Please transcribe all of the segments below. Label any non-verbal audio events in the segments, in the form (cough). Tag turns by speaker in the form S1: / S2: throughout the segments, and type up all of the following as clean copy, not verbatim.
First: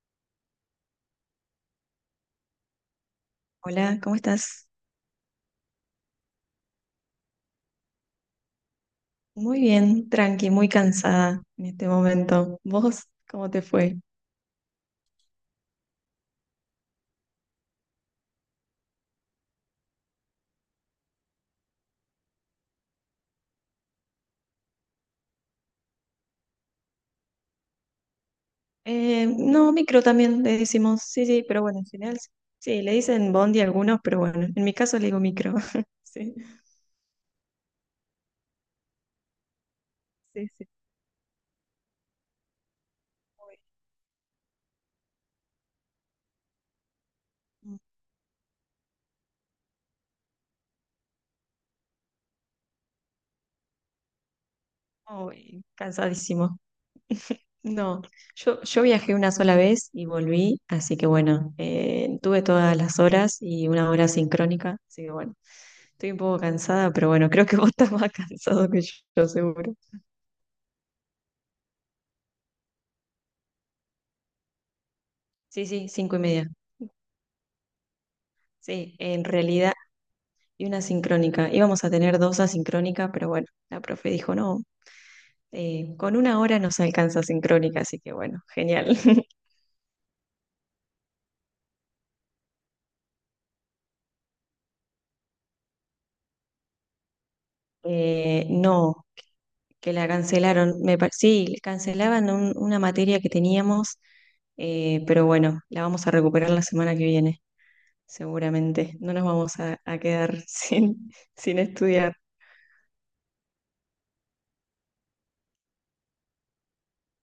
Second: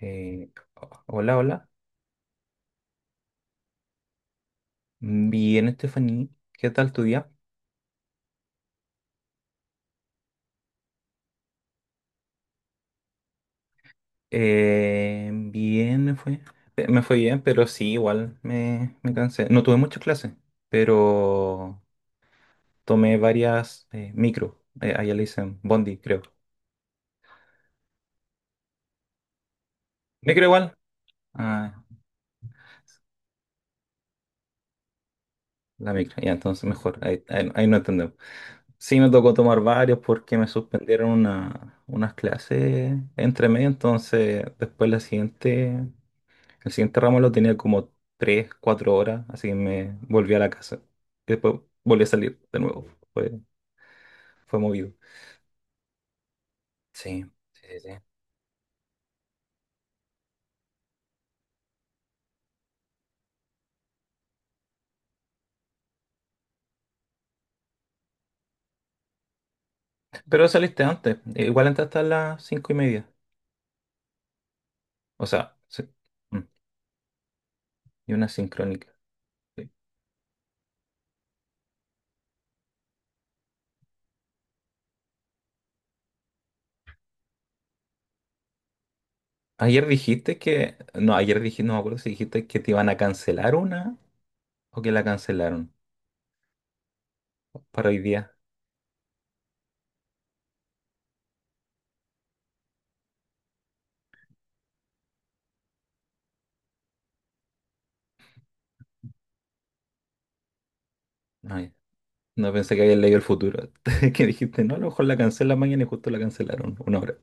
S1: Eh, Hola, hola.
S2: Hola, ¿cómo estás?
S1: Bien, Estefanía. ¿Qué tal tu día?
S2: Muy bien, tranqui, muy cansada en este momento. ¿Vos cómo te fue?
S1: Bien, me fue. Me fue bien, pero sí, igual me cansé. No tuve muchas clases, pero tomé varias micro. Allá le dicen Bondi, creo.
S2: No, micro también
S1: ¿Micro
S2: le
S1: igual?
S2: decimos, sí, sí, pero bueno,
S1: Ah,
S2: en general sí. Sí, le dicen bondi a algunos, pero bueno, en mi caso le digo micro. (laughs)
S1: la micro. Ya,
S2: Sí,
S1: entonces mejor. Ahí no entendemos. Sí, me tocó tomar varios porque me
S2: sí, sí.
S1: suspendieron unas clases entre
S2: Uy,
S1: medio, entonces después la siguiente. El siguiente ramo lo tenía como 3 4 horas, así que me volví a la casa. Y después volví a salir de nuevo. Fue, fue movido.
S2: uy, cansadísimo.
S1: Sí, sí, sí. Sí.
S2: No, yo viajé una sola vez y volví, así que bueno, tuve todas las horas y una hora sincrónica, así que bueno, estoy un poco cansada, pero bueno, creo que (laughs) vos estás más (laughs) cansado que yo, seguro.
S1: Pero saliste antes. Igual entraste a las 5:30. O sea,
S2: Sí,
S1: sí.
S2: sí, cinco y
S1: Mm,
S2: media.
S1: Y una sincrónica.
S2: Sí, en
S1: Sí.
S2: realidad, y una sincrónica. Íbamos a tener dos asincrónicas, pero bueno, la profe dijo, no, con una hora nos alcanza sincrónica, así que bueno, genial. (laughs)
S1: Ayer dijiste que... No, ayer dijiste, no me acuerdo si dijiste que te iban a cancelar una o que la cancelaron para hoy día.
S2: No, que la cancelaron. Me, sí, cancelaban una materia que teníamos, pero bueno, la vamos a recuperar la semana que viene, seguramente. No nos vamos a quedar (laughs) sin
S1: Ay,
S2: estudiar.
S1: no pensé que habías leído el futuro. (laughs) Que dijiste, no, a lo mejor la cancelan mañana y justo la cancelaron una hora.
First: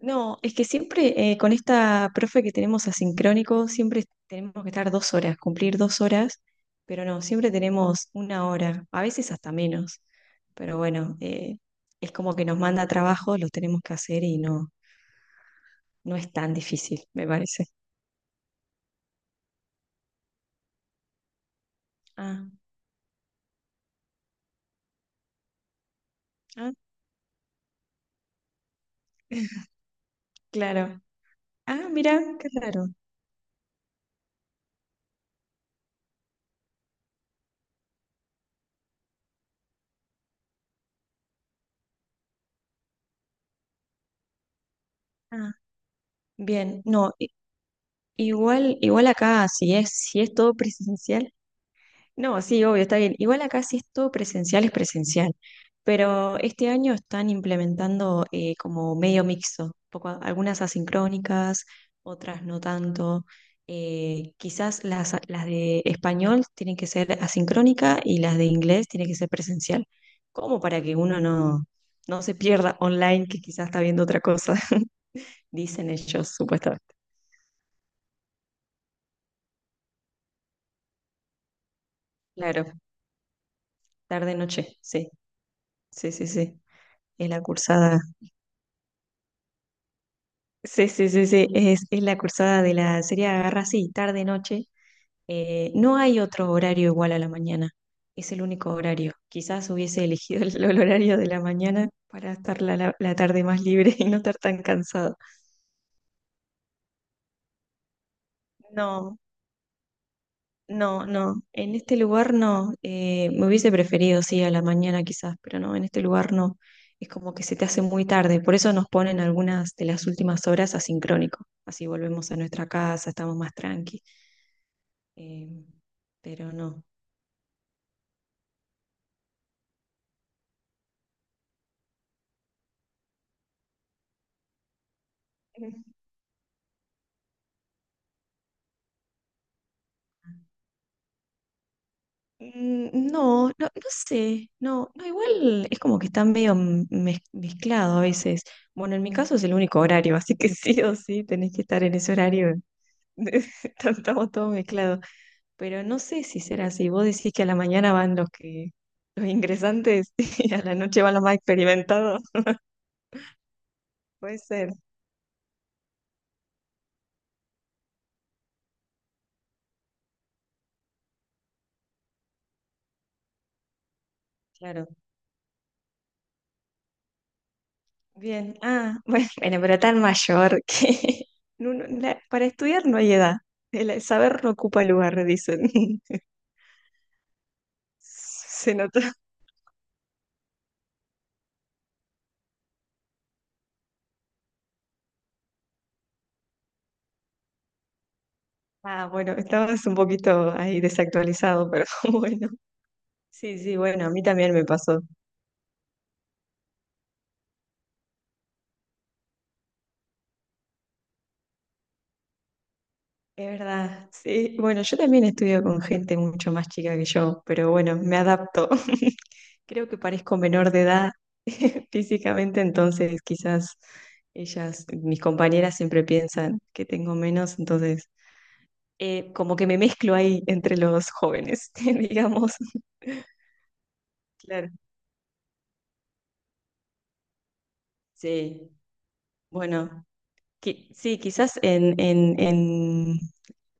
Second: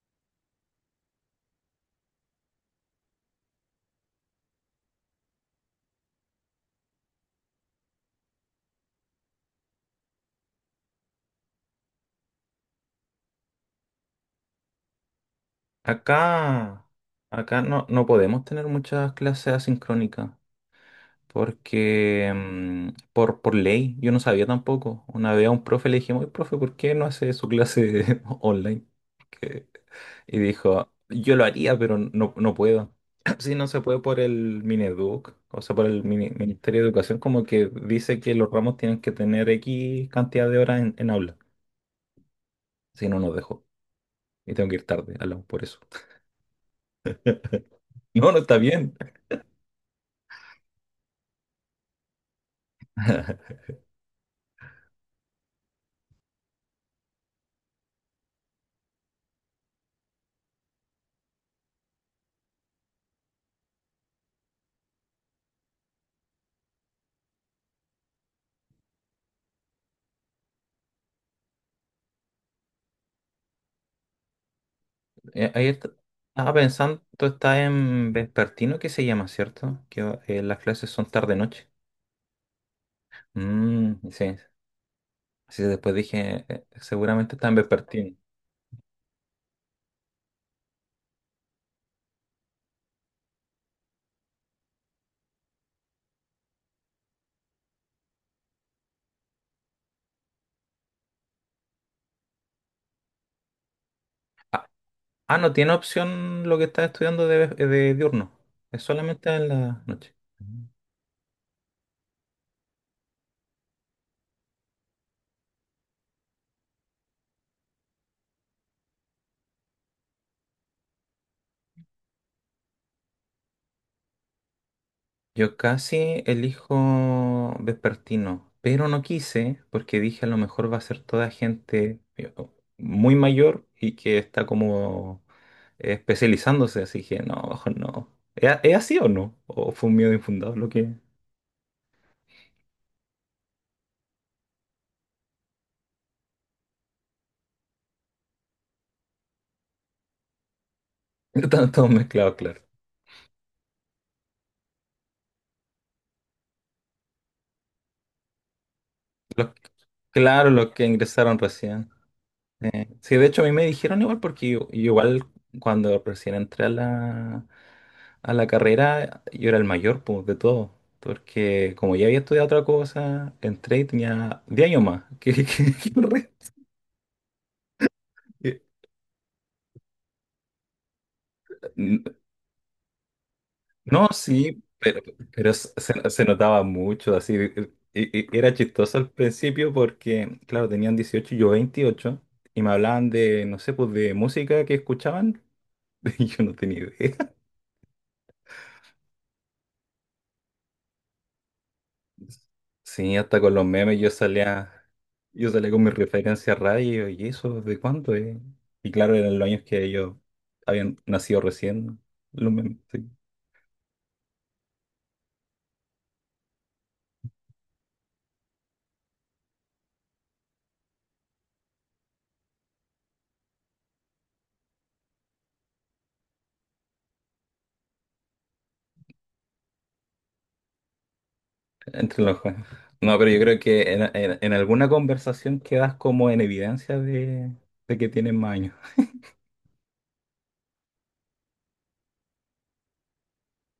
S2: No, es que siempre con esta profe que tenemos asincrónico, siempre tenemos que estar dos horas, cumplir dos horas, pero no, siempre tenemos una hora, a veces hasta menos. Pero bueno, es como que nos manda trabajo, los tenemos que hacer y no, no es tan
S1: Acá,
S2: difícil, me
S1: acá
S2: parece.
S1: no, no podemos tener muchas clases asincrónicas porque
S2: Ah,
S1: por ley, yo no sabía tampoco. Una vez a un profe le dijimos, "Oye, profe,
S2: ah,
S1: ¿por qué no hace su clase (laughs) online?" Que-
S2: (laughs)
S1: y dijo,
S2: claro.
S1: yo lo haría,
S2: Ah,
S1: pero
S2: mira,
S1: no,
S2: qué
S1: no
S2: raro.
S1: puedo. (clears throat) Sí, no se puede por el Mineduc, o sea, por el Ministerio de Educación, como que dice que los ramos tienen que tener X cantidad de horas en, aula. Si no, nos dejó. Y tengo que ir tarde, hablamos
S2: Ah,
S1: por eso. (laughs)
S2: bien, no,
S1: No, no está
S2: igual,
S1: bien.
S2: igual acá, si es, si es todo presencial. No, sí, obvio, está bien. Igual
S1: (laughs)
S2: acá si es todo presencial, es presencial. Pero este año están implementando como medio mixto, poco, algunas asincrónicas, otras no tanto. Quizás las de español tienen que ser asincrónica y las de inglés tienen que ser presencial. Como para que uno no, no se pierda online, que quizás está viendo otra cosa, (laughs)
S1: Ayer
S2: dicen ellos,
S1: estaba
S2: supuestamente.
S1: pensando, tú estás en vespertino, que se llama, ¿cierto? Las clases son tarde-noche.
S2: Claro,
S1: Mm, sí.
S2: tarde-noche, sí,
S1: Así que después
S2: sí, sí,
S1: dije,
S2: sí. Es
S1: seguramente
S2: la
S1: está en
S2: cursada.
S1: vespertino.
S2: Sí, sí, sí, sí, es la cursada de la serie Agarra así, tarde, noche. No hay otro horario igual a la mañana, es el único horario. Quizás hubiese elegido el, (laughs) el horario de la mañana para estar la, la tarde más libre (laughs) y no estar tan
S1: Ah,
S2: cansado.
S1: ah, no tiene opción lo que estás estudiando de diurno. Es
S2: No,
S1: solamente en la noche. Mm.
S2: no, no, en este lugar no. Me hubiese preferido, sí, a la mañana quizás, pero no, en este lugar no. Es como que se te hace muy tarde, por eso nos ponen algunas de las últimas horas asincrónico. Así volvemos a nuestra casa, estamos más tranqui.
S1: Yo
S2: eh,
S1: casi
S2: pero no.
S1: elijo vespertino, pero no quise porque dije a lo mejor va a ser toda gente muy mayor y que está como
S2: Mm,
S1: especializándose, así que no, mejor no. ¿Es así o no? ¿O fue un miedo infundado lo que...?
S2: No, no, no sé, no, no, igual es como que está medio mezclado a veces. Bueno, en mi caso es el único horario, (laughs) así que sí o sí
S1: (laughs)
S2: tenés que
S1: Están
S2: estar
S1: todos
S2: en ese
S1: mezclados,
S2: horario.
S1: claro.
S2: (laughs) Estamos todos mezclados, pero no sé si será así. Vos decís que a la mañana van los que los
S1: Los-
S2: ingresantes (laughs)
S1: claro,
S2: y a
S1: los
S2: la
S1: que
S2: noche van los más
S1: ingresaron recién.
S2: experimentados.
S1: Sí, de hecho a mí me dijeron igual
S2: Puede
S1: porque yo
S2: ser,
S1: igual cuando recién entré a la carrera yo era el mayor pues, de todo. Porque como ya había estudiado otra cosa, entré y tenía 10 años
S2: claro.
S1: más que, (laughs) que el
S2: Bien, ah, (laughs) bueno, bueno, pero tan mayor que (laughs)
S1: resto.
S2: para estudiar no hay edad. El
S1: No,
S2: saber no
S1: sí,
S2: ocupa
S1: pero,
S2: lugar,
S1: pero
S2: dicen.
S1: s-
S2: (laughs)
S1: se, se notaba mucho, así, y era
S2: Se
S1: chistoso
S2: nota.
S1: al principio porque, claro, tenían 18 y yo 28 y me hablaban de, no sé, pues de música que escuchaban, (laughs) y yo no tenía idea.
S2: Ah, (laughs) bueno, estabas un poquito ahí desactualizado, pero (laughs) bueno.
S1: Sí, hasta con
S2: Sí,
S1: los
S2: sí,
S1: memes
S2: bueno, a
S1: yo
S2: mí también me
S1: salía,
S2: pasó.
S1: yo salía con mis referencias radio, y eso, ¿de cuánto es? Y claro, eran los años que ellos habían nacido recién, los memes, sí.
S2: Es verdad. Sí, bueno, yo también estudio con gente mucho más chica que yo, pero bueno, me adapto. (laughs) Creo que parezco menor de edad (laughs) físicamente, entonces quizás ellas, mis compañeras siempre piensan que tengo menos, entonces como que me mezclo ahí entre los jóvenes, (laughs)
S1: Entre los
S2: digamos.
S1: jueces. No, pero yo creo que en, en
S2: Claro,
S1: alguna conversación quedas como en evidencia de, que tienen más
S2: sí.
S1: años.
S2: Bueno, sí, quizás en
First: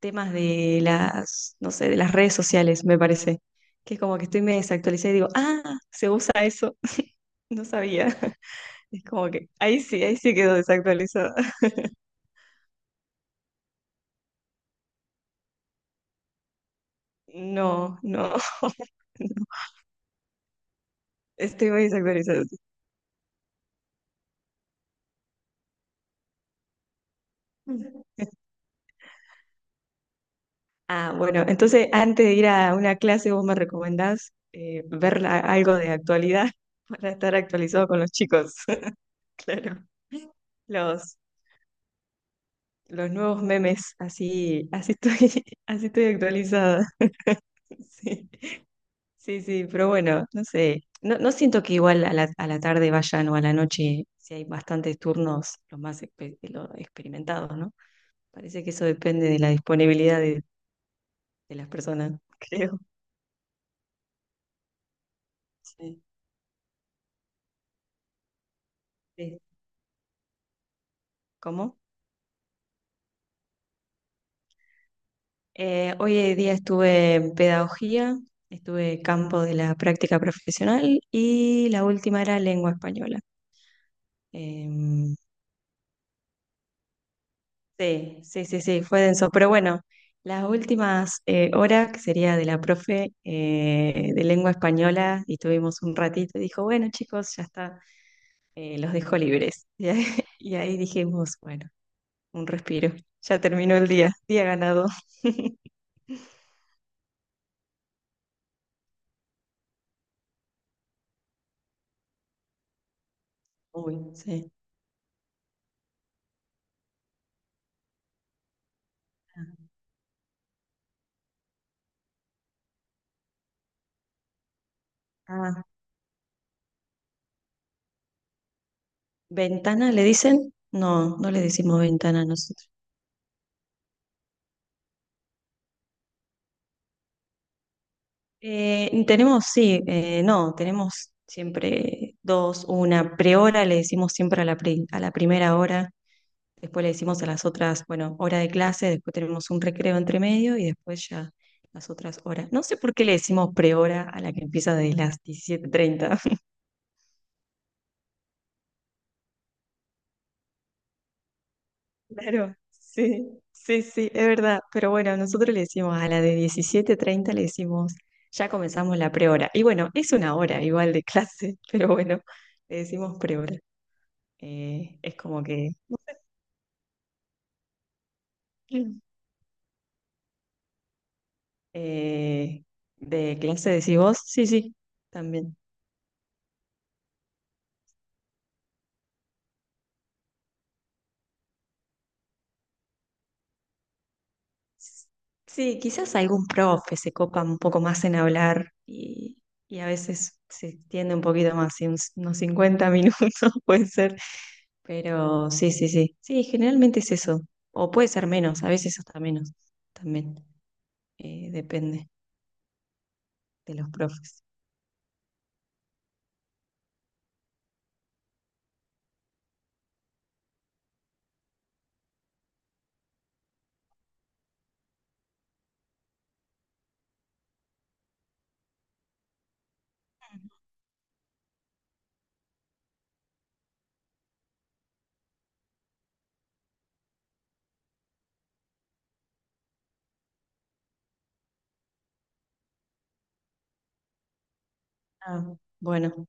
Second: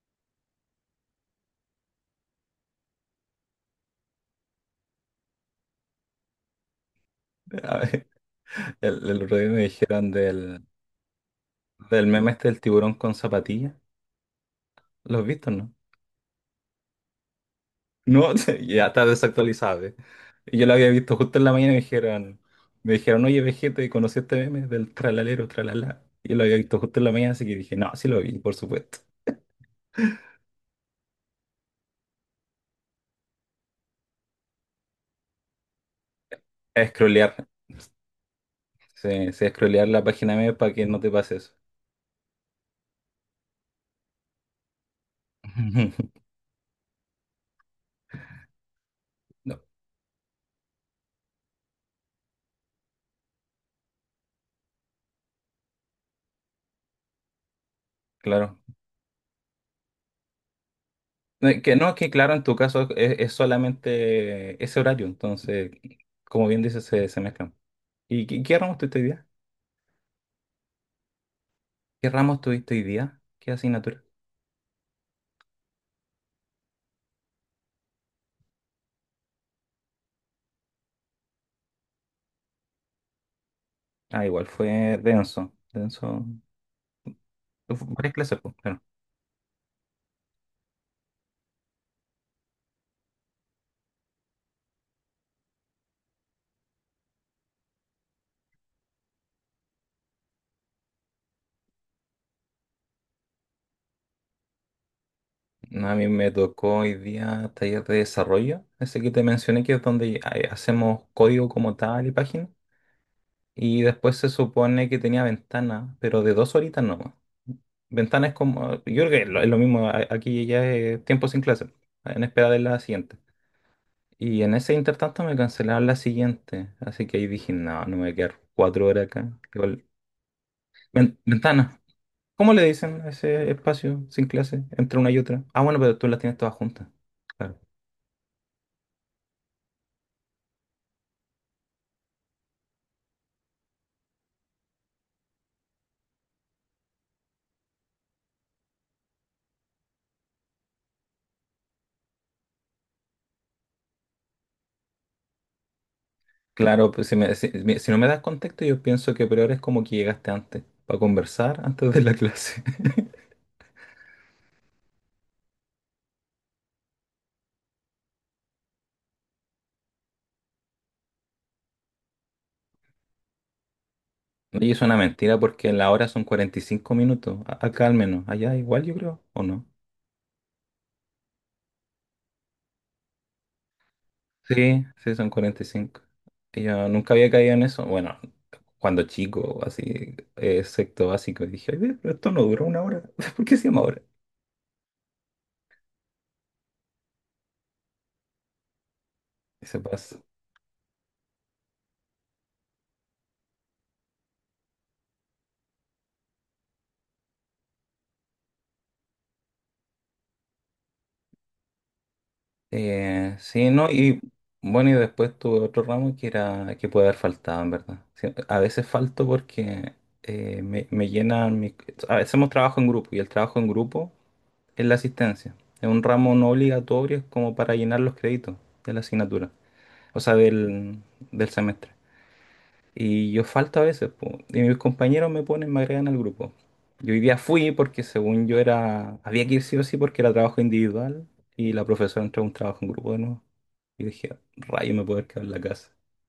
S2: temas de las, no sé, de las redes sociales, me parece, que es como que estoy me desactualizada y digo, ah, se usa eso, (laughs) no
S1: A ver,
S2: sabía. (laughs)
S1: (laughs)
S2: Es
S1: el
S2: como
S1: otro día
S2: que
S1: me dijeron
S2: ahí sí quedo
S1: del,
S2: desactualizada.
S1: del meme este del tiburón con zapatillas. ¿Lo has visto, no?
S2: No,
S1: No,
S2: no,
S1: (laughs) ya está
S2: (laughs) no,
S1: desactualizado. ¿Eh? Y yo lo había visto justo en la
S2: estoy
S1: mañana y me
S2: muy
S1: dijeron,
S2: desactualizado.
S1: me dijeron, oye, Vegeta, ¿y conocí este meme del tralalero, tralala? Y lo había visto justo en la mañana, así que dije, no, sí lo vi, por supuesto.
S2: Ah, bueno, entonces antes de ir a una clase, ¿vos me recomendás ver algo de actualidad (laughs) para
S1: Scrollear,
S2: estar actualizado con los chicos? (laughs)
S1: sí, sí,
S2: Claro.
S1: scrollear la página meme para que no te
S2: Los,
S1: pase eso.
S2: los nuevos memes, así, así estoy, (laughs) así estoy
S1: (laughs)
S2: actualizada. (laughs) Sí, sí,
S1: No,
S2: sí, pero bueno, no sé. No, no siento que igual a la tarde vayan o a la noche, si hay bastantes turnos, los más los experimentados, ¿no?
S1: claro.
S2: Parece que eso depende de la disponibilidad
S1: No,
S2: de
S1: es
S2: las
S1: que no, es que
S2: personas,
S1: claro,
S2: (laughs)
S1: en tu
S2: creo.
S1: caso es solamente ese horario, entonces,
S2: Sí.
S1: como bien dices, se mezclan. ¿Y qué ramos tuviste hoy día?
S2: Sí. ¿Cómo?
S1: ¿Qué ramos tuviste hoy día? ¿Qué asignatura?
S2: Hoy en día estuve en pedagogía, estuve campo de la práctica profesional y la última era lengua española.
S1: Ah, igual fue
S2: Em,
S1: denso, denso. Varias
S2: sí,
S1: clases,
S2: sí,
S1: pues,
S2: sí,
S1: claro.
S2: sí, fue denso, pero bueno, las últimas horas, que sería de la profe de lengua española, y tuvimos un ratito, dijo, bueno chicos, ya está, los dejo libres. (laughs) Y ahí dijimos, bueno, un respiro, ya terminó el día, día ganado. (laughs)
S1: No, a mí me tocó hoy día taller de desarrollo, ese que te mencioné que es donde hacemos código como tal y páginas. Y
S2: Uy,
S1: después se
S2: sí.
S1: supone que tenía ventana, pero de dos horitas no. Ventana es como, yo creo que es lo mismo, aquí ya es tiempo sin clase, en espera de la siguiente. Y en ese intertanto me
S2: Ah,
S1: cancelaron la siguiente, así que ahí dije, no, no me voy a quedar 4 horas acá. Igual,
S2: ¿ventana le dicen? No, no le decimos
S1: ventana,
S2: ventana a
S1: ¿cómo le
S2: nosotros.
S1: dicen a ese espacio sin clase entre una y otra? Ah, bueno, pero tú las tienes todas juntas. Claro,
S2: Tenemos, sí, no, tenemos siempre dos, una prehora, le decimos siempre a la, a la primera hora, después le decimos a las otras, bueno, hora de clase, después tenemos un recreo entre medio y después ya las otras horas. No sé por qué le decimos prehora a la que empieza de las 17:30.
S1: claro, pues si no me das contexto, yo pienso que peor es como que llegaste antes, para conversar antes de la (laughs)
S2: Claro,
S1: clase.
S2: sí, sí, sí, es verdad. Pero bueno, nosotros le decimos a la de 17:30 le decimos, ya comenzamos la prehora. Y bueno, es una hora igual de clase, (laughs) pero bueno, le decimos prehora.
S1: Y es una
S2: Es
S1: mentira
S2: como que...
S1: porque la hora son 45 minutos, acá al menos, allá igual yo
S2: Mm.
S1: creo, ¿o no?
S2: eh, de clase decís vos, sí, sí,
S1: Sí, sí, son
S2: también.
S1: 45. Y yo nunca había caído en eso, bueno, cuando chico, así, sexto básico, y dije, "Ay, ve, pero esto no duró una hora, (laughs) ¿por qué se llama hora?"
S2: Sí, quizás algún profe se copa un poco más en hablar
S1: Y se
S2: y a
S1: pasa.
S2: veces se extiende un poquito más, y unos 50 minutos (laughs) puede ser, pero sí, sí, sí, sí, generalmente es eso, o puede ser menos, a veces hasta menos, también depende
S1: Sí,
S2: de
S1: no,
S2: los
S1: y
S2: profes.
S1: bueno, y después tuve otro ramo que era, que puede haber faltado, en verdad. Sí, a veces falto porque me llenan, a veces hacemos trabajo en grupo, y el trabajo en grupo es la asistencia. Es un ramo no obligatorio, es como para llenar los créditos de la asignatura, o sea, del semestre. Y yo falto a veces, po, y mis compañeros me ponen, me agregan al grupo. Yo hoy día fui porque según yo era, había que ir sí o sí porque era trabajo individual y la profesora entró a un trabajo en grupo de nuevo. Y dije, rayo, me puedo haber quedado en
S2: Ah,
S1: la casa.
S2: bueno,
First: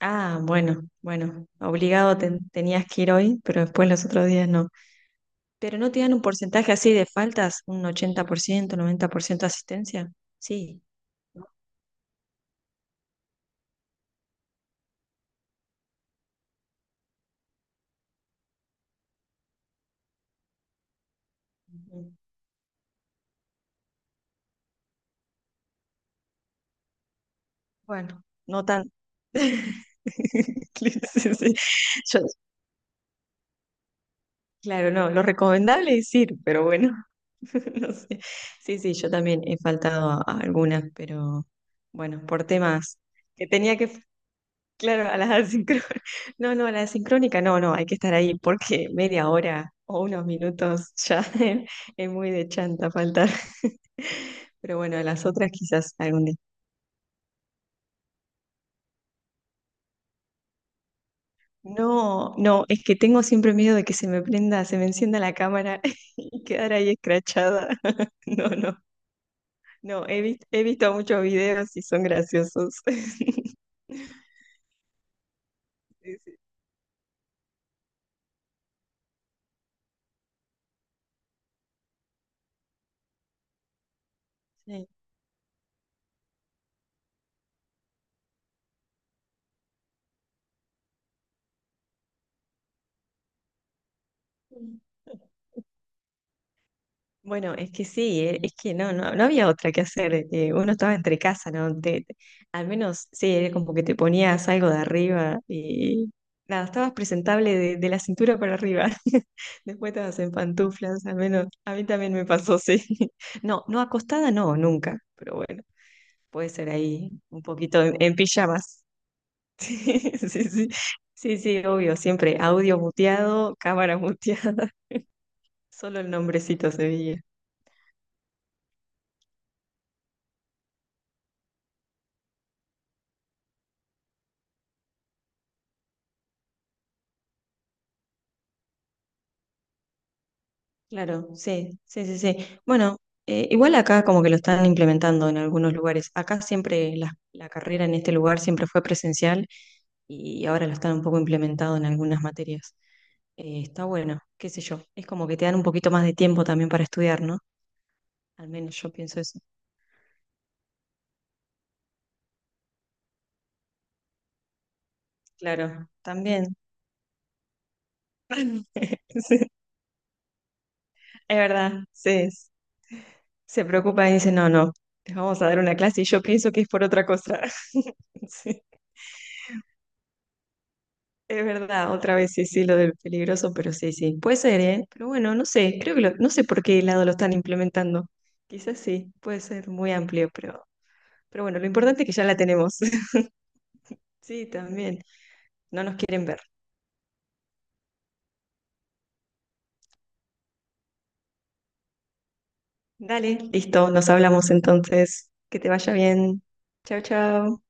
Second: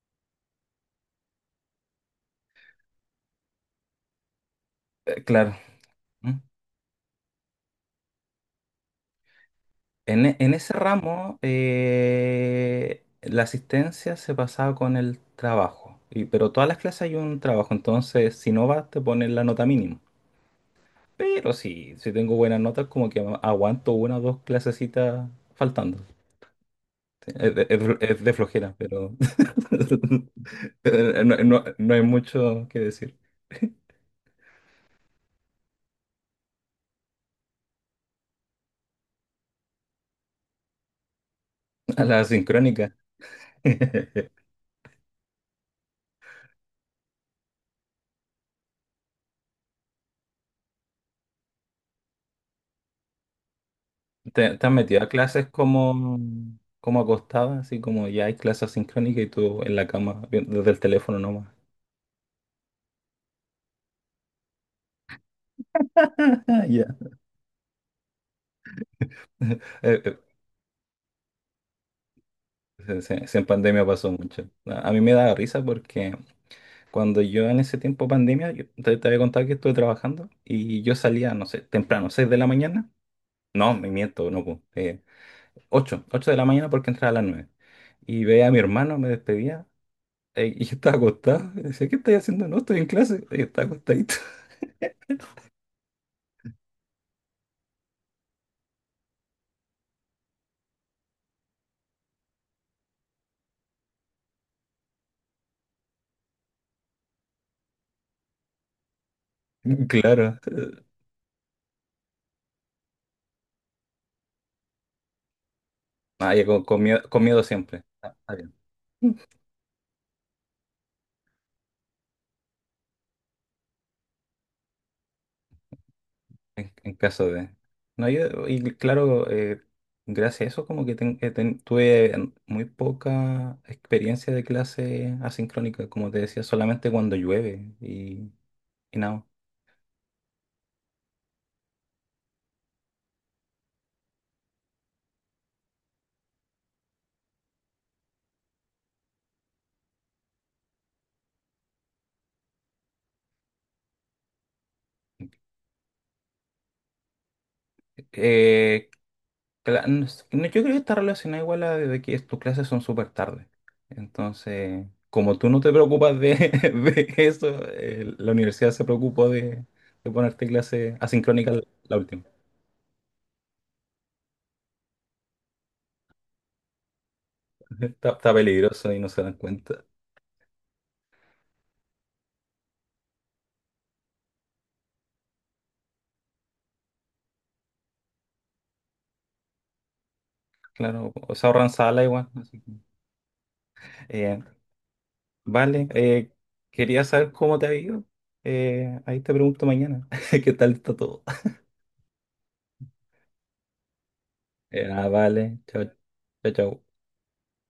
S2: ah, bueno, bueno, obligado tenías que ir hoy, pero después los otros días no.
S1: Claro.
S2: ¿Pero no te dan un
S1: ¿Mm?
S2: porcentaje así de faltas, un 80%, 90% de asistencia?
S1: En ese
S2: Sí.
S1: ramo, la asistencia se pasaba con el trabajo, y, pero todas las clases hay un trabajo, entonces si no vas te ponen la nota mínima. Pero sí, si
S2: Ujú.
S1: tengo buenas notas, como que aguanto una o dos clasecitas faltando. Sí,
S2: Bueno,
S1: es de
S2: no
S1: flojera,
S2: tan.
S1: pero
S2: (laughs) Sí,
S1: (laughs)
S2: sí. sí.
S1: no hay
S2: Yo-
S1: mucho que decir.
S2: claro, no, lo recomendable es ir, pero bueno, (laughs) no sé. Sí, sí, yo también he faltado a algunas, pero
S1: A la
S2: bueno, por
S1: sincrónica.
S2: temas que tenía que,
S1: (laughs)
S2: claro, a las asincrónicas, (laughs) no, no, a la asincrónica, no, no, hay que estar ahí porque media hora o unos minutos ya (laughs) es muy de chanta faltar,
S1: ¿Te has
S2: pero bueno,
S1: metido
S2: a
S1: a
S2: las
S1: clases
S2: otras
S1: como,
S2: quizás algún día.
S1: como acostada, así como ya hay clases sincrónicas y tú en la cama, desde el teléfono nomás?
S2: No, no, es que tengo siempre miedo de que se me prenda, se me encienda la cámara (laughs)
S1: (laughs)
S2: y
S1: Ah,
S2: quedar
S1: ya.
S2: ahí escrachada. (laughs) No, no,
S1: (laughs) Eh,
S2: no,
S1: eh,
S2: he visto muchos videos y son graciosos.
S1: se en
S2: (laughs)
S1: pandemia pasó mucho. A mí me daba risa porque
S2: Sí, sí.
S1: cuando yo en ese tiempo pandemia, yo te había contado que estuve trabajando y yo salía, no sé, temprano, 6 de la mañana. No, me miento, no, pues, 8, 8 de la mañana porque entraba a las 9. Y veía a mi hermano, me despedía y yo estaba acostado. Y decía, ¿qué estás haciendo? No, estoy en clase. Y yo estaba acostadito.
S2: Sí. Bueno, es que sí, es que no, no, no había otra que hacer. Uno estaba entre casa, ¿no? Al menos sí, era como que te ponías algo de arriba y nada, estabas presentable de la cintura para arriba. (laughs)
S1: (laughs)
S2: Después estabas en
S1: Claro.
S2: pantuflas, al menos a mí también me pasó, sí. (laughs) No, no acostada, no, nunca, pero bueno,
S1: Ah, ya
S2: puede
S1: con,
S2: ser
S1: con miedo,
S2: ahí
S1: con miedo
S2: un
S1: siempre.
S2: poquito
S1: Ah,
S2: en
S1: está bien.
S2: pijamas. (laughs) Sí, sí, sí, sí, sí, obvio, siempre audio muteado, cámara muteada, (laughs) solo el nombrecito
S1: En,
S2: se
S1: en
S2: veía.
S1: caso de... No, y claro, gracias a eso como que tuve muy poca experiencia de clase asincrónica, como te decía, solamente cuando llueve y nada.
S2: Claro, sí, sí, sí, sí. Bueno, igual acá como que lo están implementando en algunos lugares. Acá siempre la, la carrera en este lugar siempre fue presencial y ahora lo están un poco implementado en algunas materias. Está bueno, qué sé yo. Es como que te dan un poquito más de tiempo también para estudiar, ¿no? Al menos
S1: Eh,
S2: yo pienso eso.
S1: No sé, no, yo creo que está relacionado igual a de que tus clases son súper tarde. Entonces, como tú no te
S2: Claro,
S1: preocupas de, (laughs)
S2: también.
S1: de eso, la universidad se
S2: (laughs)
S1: preocupó
S2: Sí,
S1: de ponerte clases
S2: es
S1: asincrónicas la
S2: verdad,
S1: la última.
S2: sí. Se preocupa y dice, no, no, les vamos a dar una clase y yo pienso que es por otra cosa.
S1: (laughs) Está,
S2: (laughs)
S1: está
S2: Sí.
S1: peligroso y no se dan cuenta.
S2: Es verdad, otra vez sí, sí, lo del peligroso, pero sí, sí. Puede ser, ¿eh? Pero bueno, no sé, creo que lo- no sé por qué lado lo están implementando. Quizás sí, puede ser muy amplio,
S1: Claro, o
S2: pero
S1: se
S2: bueno, lo
S1: ahorran
S2: importante
S1: sala
S2: es que ya
S1: igual.
S2: la
S1: Así que,
S2: tenemos. (laughs)
S1: eh,
S2: Sí, también, no
S1: vale,
S2: nos quieren ver.
S1: quería saber cómo te ha ido. Ahí te pregunto mañana. (laughs) ¿Qué tal está todo? (laughs)
S2: Dale, listo, nos hablamos
S1: Ah,
S2: entonces.
S1: vale,
S2: Que te
S1: chao,
S2: vaya bien.
S1: chao, chao.
S2: Chao, chao.